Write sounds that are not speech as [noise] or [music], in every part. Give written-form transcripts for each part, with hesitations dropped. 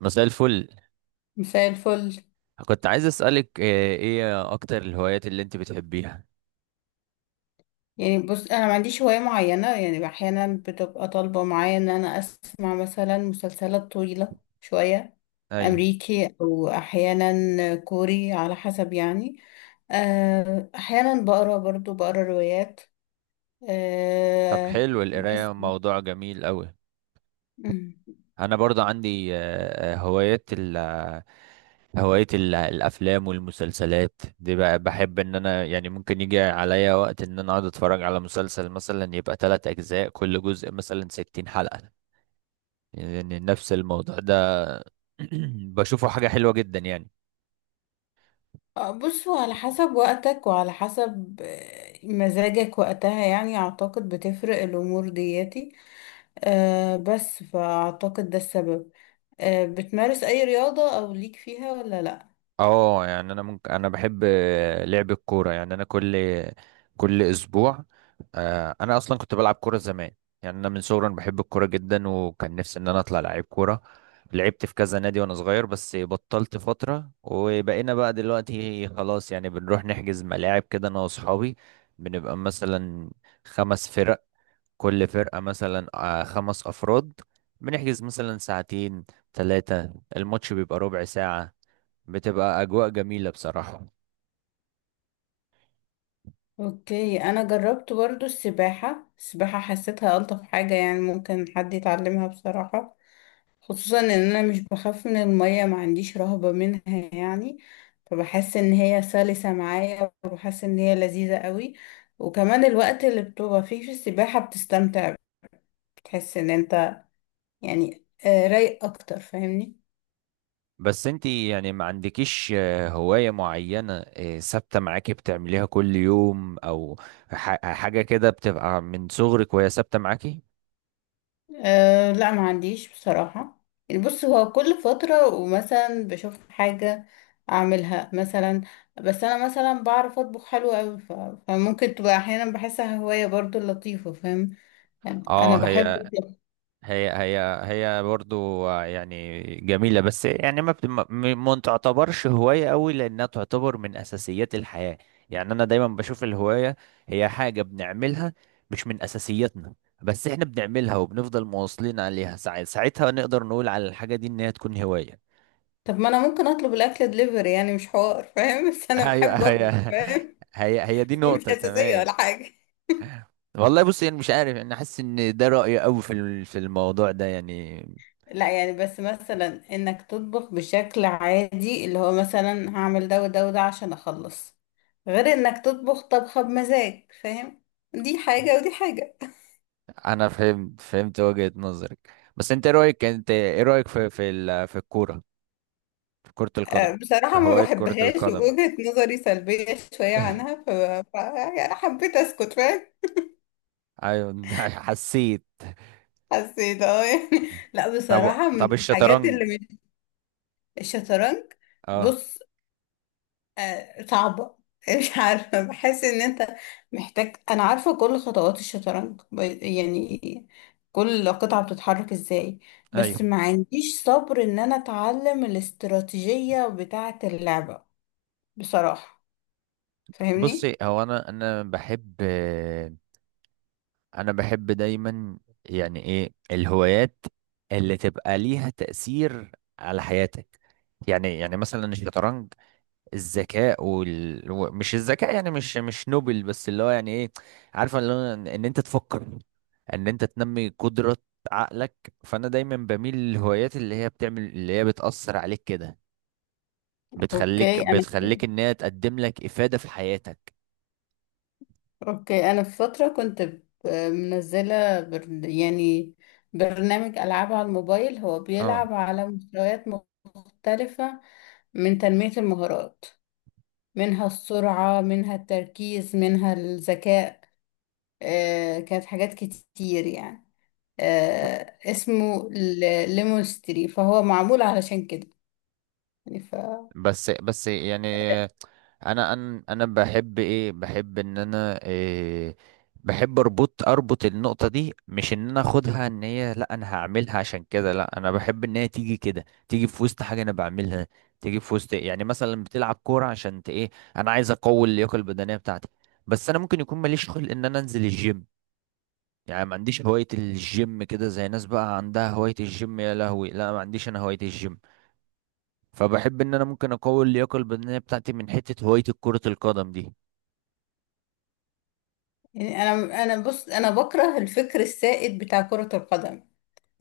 مساء الفل. مساء الفل. كنت عايز أسألك ايه اكتر الهوايات اللي انت بتحبيها؟ بص انا ما عنديش هواية معينة. يعني احيانا بتبقى طالبة معايا ان انا اسمع مثلا مسلسلات طويلة شوية، ايوه. امريكي او احيانا كوري على حسب يعني. احيانا بقرا برضو بقرا روايات. طب حلو، بس. القراية موضوع جميل قوي. مم. انا برضه عندي هوايات ال آه، الافلام والمسلسلات دي، بقى بحب ان انا يعني ممكن يجي عليا وقت ان انا اقعد اتفرج على مسلسل مثلا، يبقى ثلاث اجزاء، كل جزء مثلا 60 حلقة. يعني نفس الموضوع ده. [clears throat] بشوفه حاجة حلوة جدا يعني. بص هو على حسب وقتك وعلى حسب مزاجك وقتها، يعني اعتقد بتفرق الامور دياتي. بس فاعتقد ده السبب. بتمارس اي رياضة او ليك فيها ولا لا؟ اه يعني انا ممكن، انا بحب لعب الكوره. يعني انا كل اسبوع، انا اصلا كنت بلعب كوره زمان. يعني انا من صغري أنا بحب الكوره جدا، وكان نفسي ان انا اطلع لعيب كوره. لعبت في كذا نادي وانا صغير، بس بطلت فتره، وبقينا بقى دلوقتي خلاص يعني بنروح نحجز ملاعب كده انا واصحابي. بنبقى مثلا خمس فرق، كل فرقه مثلا خمس افراد، بنحجز مثلا ساعتين ثلاثه، الماتش بيبقى ربع ساعه. بتبقى أجواء جميلة بصراحة. اوكي، انا جربت برضو السباحة. حسيتها الطف حاجة، يعني ممكن حد يتعلمها بصراحة. خصوصا ان انا مش بخاف من المية، ما عنديش رهبة منها يعني. فبحس ان هي سلسة معايا، وبحس ان هي لذيذة قوي. وكمان الوقت اللي بتبقى فيه في السباحة بتستمتع، بتحس ان انت يعني رايق اكتر، فاهمني؟ بس انتي يعني ما عندكيش هواية معينة ثابتة معاكي بتعمليها كل يوم، أو حاجة كده بتبقى من صغرك وهي ثابتة معاكي؟ أه لا، ما عنديش بصراحة. يعني بص هو كل فترة ومثلا بشوف حاجة أعملها مثلا. بس أنا مثلا بعرف أطبخ حلو أوي، فممكن تبقى أحيانا بحسها هواية برضو لطيفة، فاهم؟ يعني اه. أنا بحب الطبخ. هي هي هي برضو يعني جميلة، بس يعني ما بت- ما ما تعتبرش هواية قوي، لأنها تعتبر من أساسيات الحياة. يعني أنا دايما بشوف الهواية هي حاجة بنعملها مش من أساسياتنا، بس إحنا بنعملها وبنفضل مواصلين عليها. ساعتها نقدر نقول على الحاجة دي إن هي تكون هواية. طب ما أنا ممكن أطلب الأكل دليفري، يعني مش حوار، فاهم؟ [laughs] بس [laughs] أنا أيوة. بحب أطبخ، فاهم؟ هي دي [laughs] مش نقطة أساسية تمام. ولا حاجة. والله بص، يعني مش عارف، أنا حاسس إن ده رأيي قوي في الموضوع ده يعني. لا يعني، بس مثلا انك تطبخ بشكل عادي، اللي هو مثلا هعمل ده وده وده عشان اخلص، غير انك تطبخ طبخة بمزاج، فاهم؟ دي حاجة ودي حاجة. انا فهمت، فهمت وجهة نظرك. بس انت إيه رايك، انت ايه رايك في الكوره، في كرة القدم، في بصراحة ما هواية كرة بحبهاش، القدم؟ ووجهة نظري سلبية شوية عنها. [laughs] ف... يعني حبيت اسكت، فاهم؟ ايوه. [laughs] حسيت. حسيت اه يعني. [laughs] لا طب، بصراحة، من الحاجات الشطرنج؟ اللي مش... الشطرنج. اه. بص. صعبة. [laughs] مش عارفة، بحس ان انت محتاج، انا عارفة كل خطوات الشطرنج، يعني كل قطعة بتتحرك ازاي، ايوه بس ما عنديش صبر ان انا اتعلم الاستراتيجية بتاعة اللعبة، بصراحة، فاهمني؟ بصي، هو انا انا بحب، انا بحب دايما، يعني ايه الهوايات اللي تبقى ليها تأثير على حياتك؟ يعني، يعني مثلا الشطرنج، الذكاء مش الذكاء يعني، مش نوبل، بس اللي هو يعني ايه، عارفه، اللي هو ان انت تفكر، ان انت تنمي قدرة عقلك. فانا دايما بميل للهوايات اللي هي بتعمل، اللي هي بتأثر عليك كده، بتخليك، اوكي انا ان هي تقدم لك إفادة في حياتك. اوكي، انا في فتره كنت منزله يعني برنامج العاب على الموبايل، هو اه بيلعب على مستويات مختلفه، من تنميه المهارات، منها السرعة، منها التركيز، منها الذكاء. كانت حاجات كتير يعني. اسمه ليمونستري، فهو معمول علشان كده يعني. بس، يعني انا بحب ايه، بحب ان انا إيه، بحب اربط، النقطه دي. مش ان انا اخدها ان هي، لا انا هعملها عشان كده، لا انا بحب ان هي تيجي كده، تيجي في وسط حاجه انا بعملها، تيجي في وسط، يعني مثلا بتلعب كوره عشان ايه، انا عايز اقوي اللياقه البدنيه بتاعتي. بس انا ممكن يكون ماليش خلق ان انا انزل الجيم، يعني ما عنديش هوايه الجيم كده. زي ناس بقى عندها هوايه الجيم، يا لهوي، لا ما عنديش انا هوايه الجيم. فبحب ان انا ممكن اقوي اللياقه البدنيه بتاعتي من حته هوايه كره القدم دي. يعني انا، انا بص انا بكره الفكر السائد بتاع كرة القدم.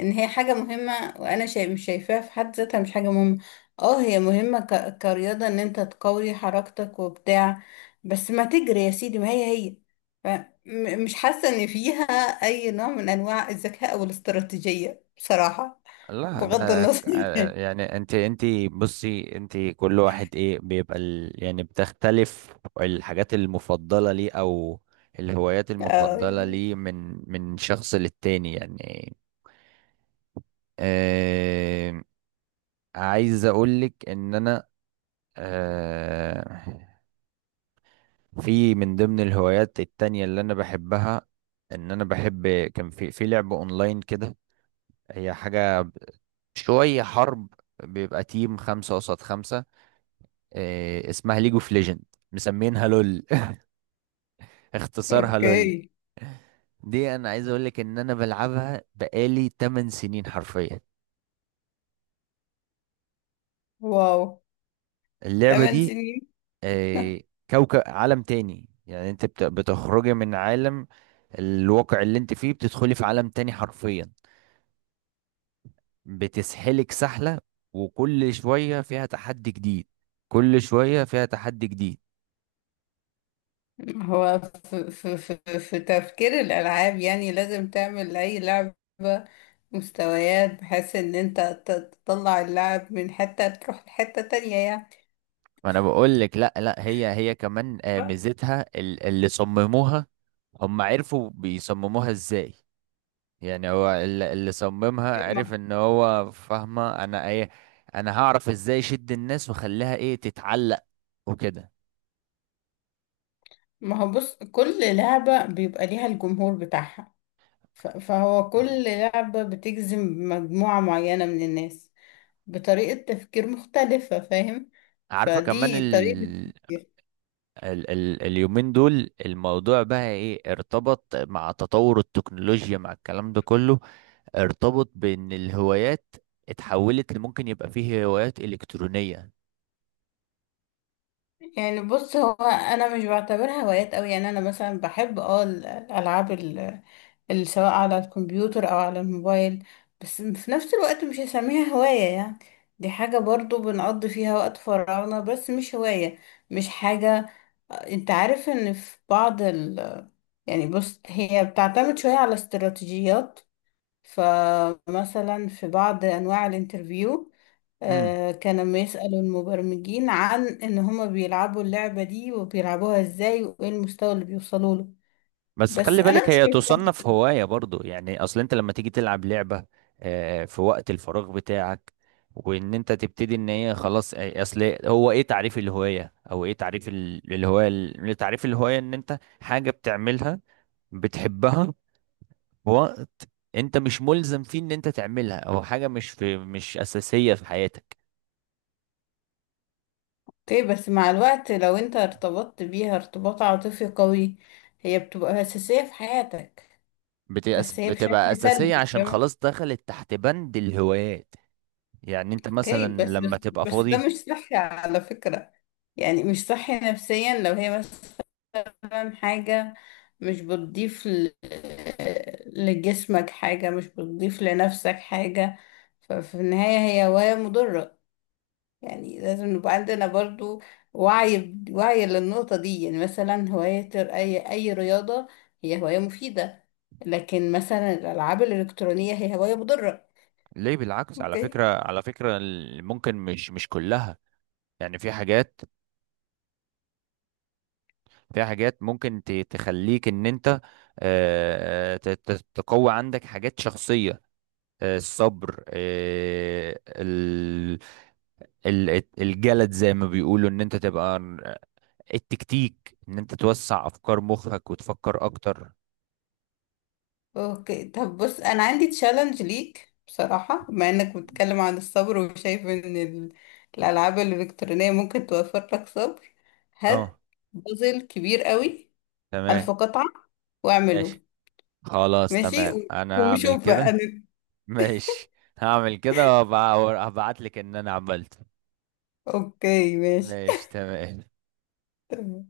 ان هي حاجة مهمة، وانا شايف مش شايفاها في حد ذاتها مش حاجة مهمة. اه هي مهمة كرياضة، ان انت تقوي حركتك وبتاع، بس ما تجري يا سيدي، ما هي هي. ف... مش حاسة ان فيها اي نوع من انواع الذكاء او الاستراتيجية، بصراحة، لا بغض ده النظر. يعني انت انت بصي، انت كل واحد ايه بيبقى ال... يعني بتختلف الحاجات المفضلة ليه، او الهوايات [laughs] اه المفضلة يعني. ليه من شخص للتاني يعني. آه... عايز اقولك ان انا آه... في من ضمن الهوايات التانية اللي انا بحبها، ان انا بحب، كان في لعب اونلاين كده. هي حاجة شوية حرب، بيبقى تيم خمسة قصاد خمسة. اسمها ليج اوف ليجند، مسمينها لول. [laughs] اختصارها لول. اوكي. دي انا عايز اقول لك ان انا بلعبها بقالي 8 سنين حرفيا، واو. اللعبة 8 دي. سنين. آه، كوكب عالم تاني، يعني انت بتخرجي من عالم الواقع اللي انت فيه، بتدخلي في عالم تاني حرفيا، بتسحلك سحلة. وكل شوية فيها تحدي جديد، كل شوية فيها تحدي جديد. هو في تفكير الألعاب، يعني لازم تعمل أي لعبة مستويات، بحيث إن أنت تطلع اللاعب من حتة تروح لحتة تانية يعني. ما انا بقول لك، لا لا، هي كمان ميزتها اللي صمموها، هم عرفوا بيصمموها ازاي. يعني هو اللي صممها عرف ان هو، فاهمه انا ايه، انا هعرف ازاي اشد الناس واخليها ايه تتعلق وكده. ما هو بص، كل لعبة بيبقى ليها الجمهور بتاعها، فهو كل لعبة بتجذب مجموعة معينة من الناس بطريقة تفكير مختلفة، فاهم؟ عارفه كمان فدي طريقة. ال... اليومين دول الموضوع بقى ايه، ارتبط مع تطور التكنولوجيا، مع الكلام ده كله، ارتبط بان الهوايات اتحولت لممكن يبقى فيه هوايات الكترونيه. يعني بص، هو انا مش بعتبرها هوايات قوي. يعني انا مثلا بحب اه الالعاب، اللي سواء على الكمبيوتر او على الموبايل، بس في نفس الوقت مش هسميها هواية يعني. دي حاجة برضو بنقضي فيها وقت فراغنا، بس مش هواية، مش حاجة. انت عارف ان في بعض ال... يعني بص، هي بتعتمد شوية على استراتيجيات. فمثلا في بعض انواع الانترفيو، مم. كان بيسأل المبرمجين عن ان هما بيلعبوا اللعبة دي وبيلعبوها ازاي وايه المستوى اللي بيوصلوا له. بس بس خلي انا بالك مش هي شايفة تصنف كده. هواية برضو يعني. اصل انت لما تيجي تلعب لعبة في وقت الفراغ بتاعك، وان انت تبتدي ان هي خلاص، اصل هو ايه تعريف الهواية؟ او ايه تعريف تعريف الهواية؟ ان انت حاجة بتعملها، بتحبها في وقت انت مش ملزم فيه ان انت تعملها، او حاجة مش في مش اساسية في حياتك. اوكي، بس مع الوقت لو انت ارتبطت بيها ارتباط عاطفي قوي، هي بتبقى اساسية في حياتك، بس هي بتبقى بشكل اساسية سلبي، عشان فاهمة؟ خلاص دخلت تحت بند الهوايات. يعني انت اوكي، مثلا بس لما بس تبقى بس فاضي، ده مش صحي على فكرة. يعني مش صحي نفسيا، لو هي بس مثلا حاجة مش بتضيف لجسمك حاجة، مش بتضيف لنفسك حاجة، ففي النهاية هي هواية مضرة. يعني لازم نبقى عندنا برضو وعي للنقطة دي. يعني مثلا هواية أي رياضة هي هواية مفيدة، لكن مثلا الألعاب الإلكترونية هي هواية مضرة. ليه؟ بالعكس على اوكي فكرة، على فكرة ممكن مش كلها. يعني في حاجات، ممكن تخليك ان انت تقوي عندك حاجات شخصية، الصبر، الجلد زي ما بيقولوا، ان انت تبقى التكتيك، ان انت توسع افكار مخك وتفكر اكتر. اوكي طب بص انا عندي تشالنج ليك بصراحة. بما انك بتتكلم عن الصبر وشايف ان الالعاب الالكترونية ممكن توفر لك صبر، اه هات بازل كبير قوي، تمام. الف قطعة، واعمله. ماشي، خلاص ماشي، تمام، انا هعمل وشوف بقى كده. ماشي، هعمل كده وابعت لك ان انا عملت. اوكي. ماشي. ماشي تمام. [laughs]